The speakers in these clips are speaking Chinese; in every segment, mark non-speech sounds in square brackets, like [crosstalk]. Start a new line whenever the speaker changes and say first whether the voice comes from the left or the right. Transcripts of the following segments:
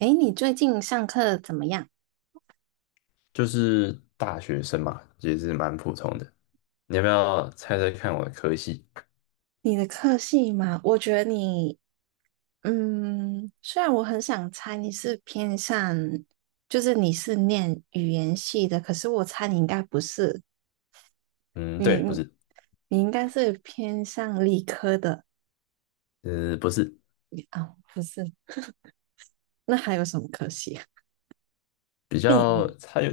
right: 诶，你最近上课怎么样？
left: 就是大学生嘛，也是蛮普通的。你要不要猜猜看我的科系？
right: 你的科系嘛，我觉得你，虽然我很想猜你是偏向，就是你是念语言系的，可是我猜你应该不是，
left: 嗯，对，
right: 你
left: 不是。
right: 你应该是偏向理科的。
left: 不是。
right: 啊，不是？[laughs] 那还有什么科系啊，
left: 比
right: 电
left: 较
right: 影，
left: 它有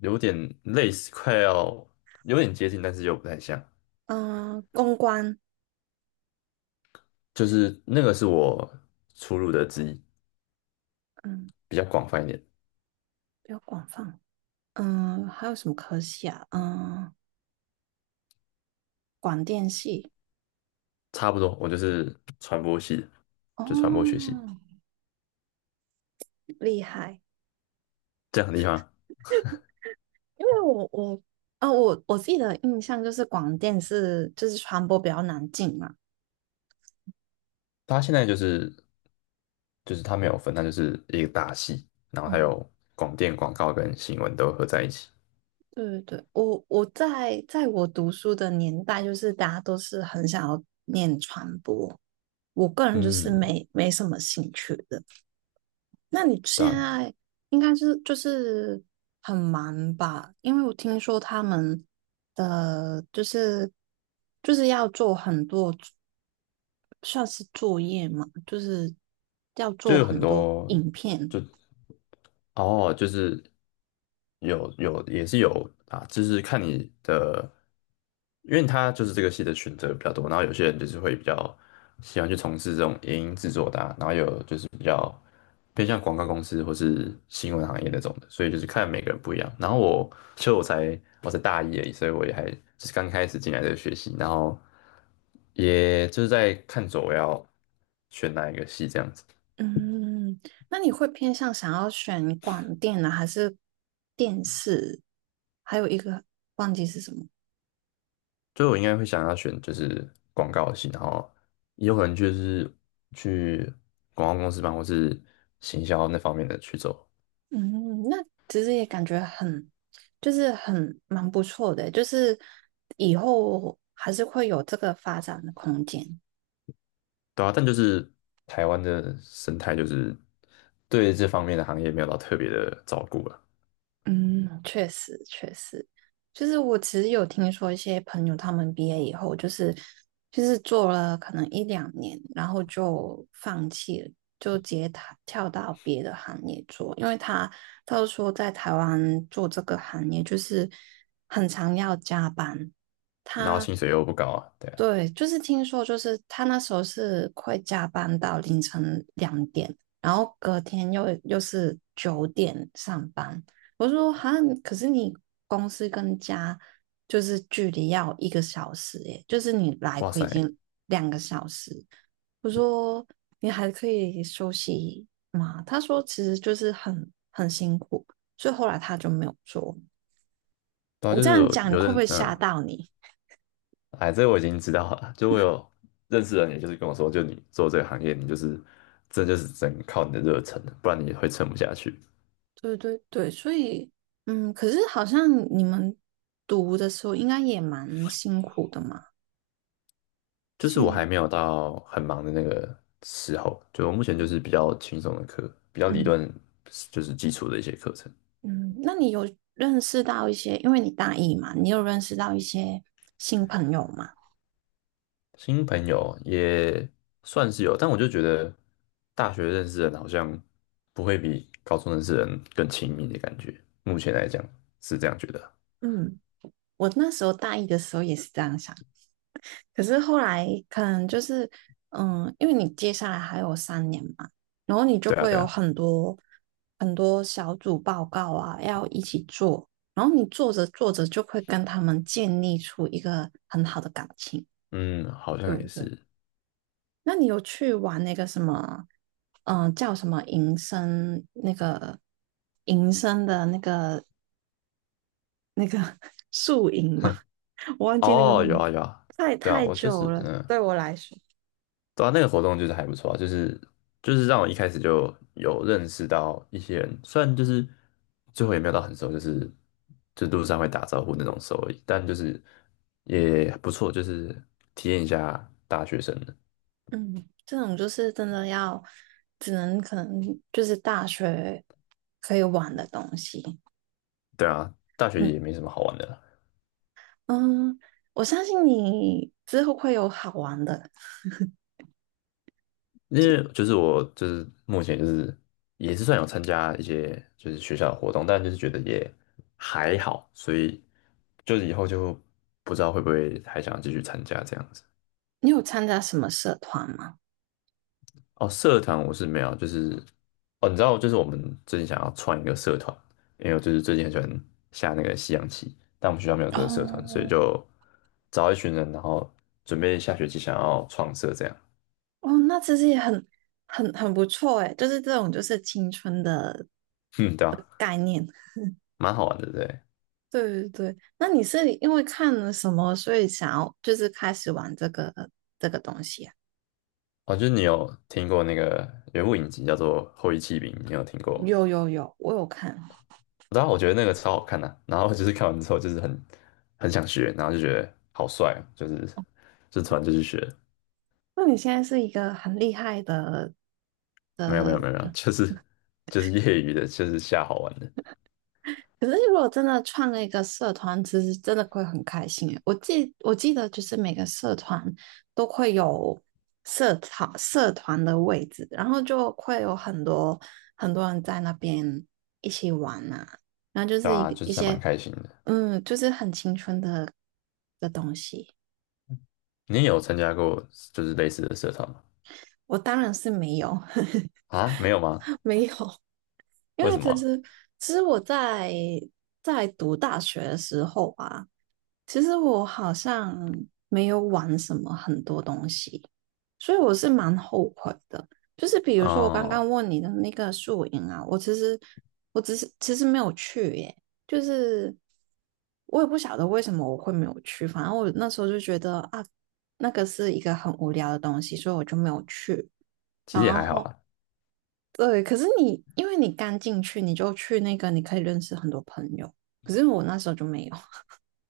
left: 有点类似，快要有点接近，但是又不太像。
right: [laughs] 嗯、公关，
left: 就是那个是我出入的之一，
right: 嗯，
left: 比较广泛一点。
right: 比较广泛。还有什么科系啊？嗯、广电系，
left: 差不多，我就是传播系的，就传播学
right: 哦，
left: 系。
right: 厉害。
left: 这样很厉害吗。
right: 因为我我啊我我自己的印象就是广电是就是传播比较难进嘛。
left: 它现在就是它没有分，它就是一个大系，然后还
right: 嗯，
left: 有广电、广告跟新闻都合在一起。
right: 对对对，我在我读书的年代，就是大家都是很想要念传播，我个人就是
left: 嗯，
right: 没什么兴趣的。那你
left: 对
right: 现
left: 啊，
right: 在应该是就是很忙吧？因为我听说他们的就是要做很多，算是作业嘛，就是要
left: 就
right: 做
left: 有很
right: 很多
left: 多，
right: 影片。
left: 就哦，就是有也是有啊，就是看你的，因为他就是这个系的选择比较多，然后有些人就是会比较喜欢去从事这种影音制作的啊，然后有就是比较偏向广告公司或是新闻行业那种的，所以就是看每个人不一样。然后我其实我才大一而已，所以我也还就是刚开始进来这个学习，然后也就是在看着我要选哪一个系这样子。
right: 嗯，那你会偏向想要选广电呢，还是电视？还有一个忘记是什么。
left: 所以我应该会想要选就是广告系，然后也有可能就是去广告公司办，或是行销那方面的去走。
right: 嗯，那其实也感觉很，就是很蛮不错的欸，就是以后还是会有这个发展的空间。
left: 对啊，但就是台湾的生态就是对这方面的行业没有到特别的照顾了。
right: 嗯，确实确实，就是我其实有听说一些朋友他们毕业以后，就是做了可能一两年，然后就放弃了，就直接跳到别的行业做，因为他就说在台湾做这个行业就是很常要加班。
left: 然后
right: 他
left: 薪水又不高啊，对啊。
right: 对，就是听说，就是他那时候是会加班到凌晨2点，然后隔天又是9点上班。我说哈，可是你公司跟家就是距离要1个小时耶，就是你来
left: 哇
right: 回已
left: 塞，
right: 经2个小时。我说你还可以休息吗？他说其实就是很辛苦，所以后来他就没有做。
left: 对啊，
right: 我
left: 就
right: 这
left: 是
right: 样
left: 我
right: 讲，你
left: 有
right: 会不
left: 认，
right: 会吓
left: 嗯，
right: 到你？
left: 哎，这个我已经知道了，就我有认识的人，也就是跟我说，就你做这个行业，你就是这就是只能靠你的热忱，不然你会撑不下去。
right: 对对对，所以，可是好像你们读的时候应该也蛮辛苦的嘛。
left: 就是我还
right: 辛，
left: 没有到很忙的那个时候，就我目前就是比较轻松的课，比较理
right: 嗯
left: 论，就是基础的一些课程。
right: 嗯，那你有认识到一些，因为你大一嘛，你有认识到一些新朋友吗？
left: 新朋友也算是有，但我就觉得大学认识的人好像不会比高中认识的人更亲密的感觉。目前来讲是这样觉得。
right: 嗯，我那时候大一的时候也是这样想，可是后来可能就是，因为你接下来还有3年嘛，然后你就
left: 对啊，
right: 会
left: 对
right: 有
left: 啊，
right: 很多很多小组报告啊，要一起做，然后你做着做着就会跟他们建立出一个很好的感情，
left: 嗯，好
right: 对
left: 像也
right: 不对？
left: 是。
right: 那你有去玩那个什么，叫什么营生那个营生的那个 [laughs] 宿营吗？[laughs] 我忘记那个
left: 哦，有
right: 名
left: 啊，
right: 字，
left: 有啊。
right: 太
left: 对啊，
right: 太
left: 我就
right: 久
left: 是
right: 了，
left: 嗯。
right: 对我来说。
left: 对啊，那个活动就是还不错啊，就是就是让我一开始就有认识到一些人，虽然就是最后也没有到很熟，就是就路上会打招呼那种熟而已，但就是也不错，就是体验一下大学生的。
right: 嗯，这种就是真的要，只能可能就是大学可以玩的东西。
left: 对啊，大学
right: 嗯
left: 也没什么好玩的啦。
right: 嗯，我相信你之后会有好玩的。
left: 因为就是我就是目前就是也是算有参加一些就是学校的活动，但就是觉得也还好，所以就是以后就不知道会不会还想继续参加这样子。
right: 你有参加什么社团吗？
left: 哦，社团我是没有，就是哦，你知道，就是我们最近想要创一个社团，因为我就是最近很喜欢下那个西洋棋，但我们学校没有这个社团，所以
right: 哦
left: 就找一群人，然后准备下学期想要创社这样。
right: 哦，那其实也很不错诶，就是这种就是青春的。
left: 嗯，对啊，蛮好玩的，对。
right: 对对对，那你是因为看了什么，所以想要就是开始玩这个东西啊？
left: 哦，就是你有听过那个有物部影集叫做《后翼弃兵》，你有听过吗？
right: 有有有，我有看。
left: 然后我觉得那个超好看的啊、然后就是看完之后就是很想学，然后就觉得好帅哦，就是就突然就去学。
right: 那你现在是一个很厉害的。
left: 没有，就是就是业余的，就是瞎好玩的。
right: 可是如果真的创了一个社团，其实真的会很开心诶。我记得就是每个社团都会有社团的位置，然后就会有很多很多人在那边一起玩呐。然后就
left: 对
right: 是一
left: 啊，
right: 个
left: 就
right: 一
left: 是还蛮
right: 些，
left: 开心的。
right: 就是很青春的东西。
left: 你也有参加过就是类似的社团吗？
right: 我当然是没有，[laughs]
left: 啊，没有吗？
right: [laughs] 没有，因
left: 为
right: 为
left: 什
right: 其
left: 么
right: 实其实我在读大学的时候啊，其实我好像没有玩什么很多东西，所以我是蛮后悔的。就是比
left: 啊
right: 如说我刚刚
left: 哦，
right: 问你的那个宿营啊，我只是其实没有去耶，就是我也不晓得为什么我会没有去，反正我那时候就觉得啊，那个是一个很无聊的东西，所以我就没有去。
left: 其实也
right: 然
left: 还好
right: 后
left: 啊。
right: 对，可是你因为你刚进去，你就去那个，你可以认识很多朋友。可是我那时候就没有，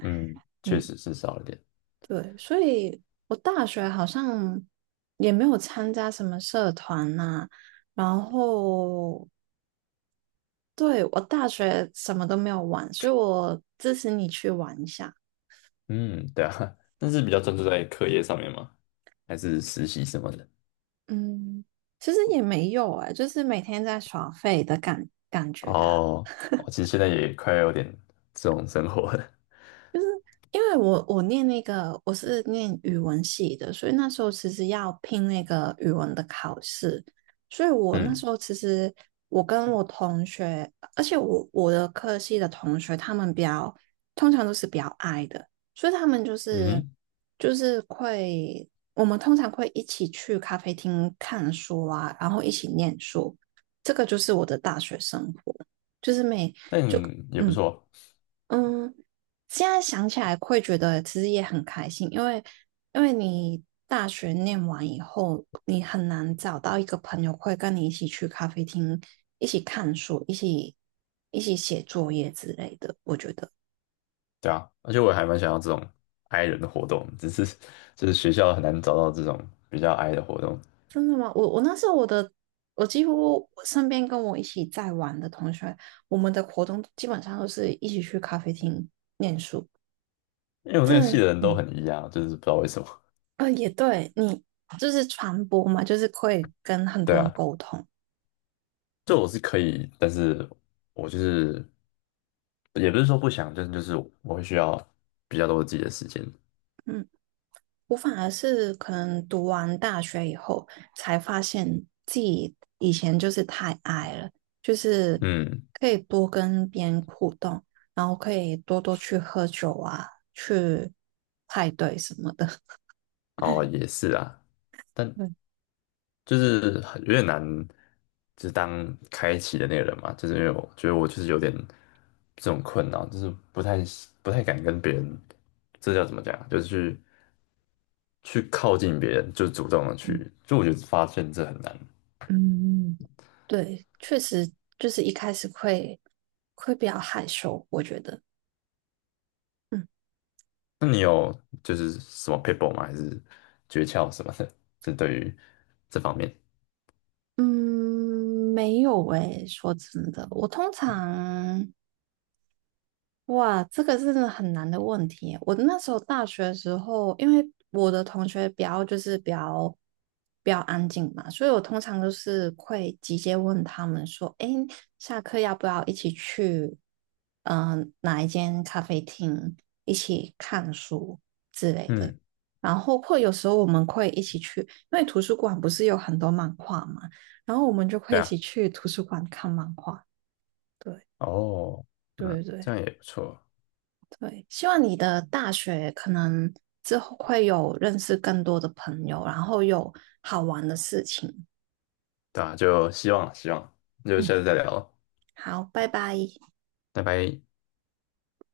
left: 嗯，
right: [laughs]
left: 确
right: 嗯，
left: 实是少了点。
right: 对，所以我大学好像也没有参加什么社团呐、然后对我大学什么都没有玩，所以我支持你去玩一下。
left: 嗯，对啊，[laughs] 但是比较专注在课业上面嘛，还是实习什么的？
right: 嗯，其实也没有哎、就是每天在耍废的感觉啊。
left: 哦，我其实现在也快要有点这种生活了。
right: 因为我是念语文系的，所以那时候其实要拼那个语文的考试，所以我那
left: 嗯，
right: 时候其实我跟我同学，而且我的科系的同学，他们通常都是比较矮的，所以他们就
left: 嗯
right: 是
left: 哼，
right: 就是会我们通常会一起去咖啡厅看书啊，然后一起念书，这个就是我的大学生活，就是每
left: 但
right: 就
left: 也不
right: 嗯。
left: 错。
right: 嗯，现在想起来会觉得其实也很开心，因为你大学念完以后，你很难找到一个朋友会跟你一起去咖啡厅，一起看书，一起写作业之类的。我觉得
left: 对啊，而且我还蛮想要这种 i 人的活动，只是就是学校很难找到这种比较 i 的活动，
right: 真的吗？我那时候我的我几乎我身边跟我一起在玩的同学，我们的活动基本上都是一起去咖啡厅念书，
left: 因为我那个
right: 这
left: 系的人都
right: 嗯，
left: 很 e 啊，就是不知道为什么。
right: 啊、也对，你就是传播嘛，就是会跟很
left: 对
right: 多人
left: 啊，
right: 沟通，
left: 就我是可以，但是我就是也不是说不想，就是我会需要比较多自己的时间。
right: 嗯，我反而是可能读完大学以后，才发现自己以前就是太矮了，就是
left: 嗯，
right: 可以多跟别人互动，然后可以多多去喝酒啊，去派对什么的。[laughs]
left: 哦，也是啊，但
right: 对，
left: 就是很有点难，就是当开启的那个人嘛，就是因为我觉得我就是有点这种困扰，就是不太敢跟别人，这叫怎么讲啊？就是去靠近别人，就主动的
right: 嗯，
left: 去，就我觉得发现这很难。
right: 嗯，对，确实就是一开始会比较害羞，我觉得。嗯
left: 那你有就是什么 people 吗？还是诀窍什么的？[laughs] 就对于这方面，
right: 嗯，没有诶，说真的，我通常哇，这个真的很难的问题耶我那时候大学的时候，因为我的同学比较就是比较安静嘛，所以我通常都是会直接问他们说："诶，下课要不要一起去哪一间咖啡厅一起看书之类的？"
left: 嗯，
right: 然后或有时候我们会一起去，因为图书馆不是有很多漫画嘛，然后我们就会
left: 对
right: 一
left: 啊，
right: 起去图书馆看漫画。对
left: 哦，嗯，
right: 对对。
left: 这样也不错。
right: 对，希望你的大学可能之后会有认识更多的朋友，然后有好玩的事情。
left: 对啊，就希望希望，那就
right: 嗯，
left: 下次再聊，
right: 好，拜拜。
left: 拜拜。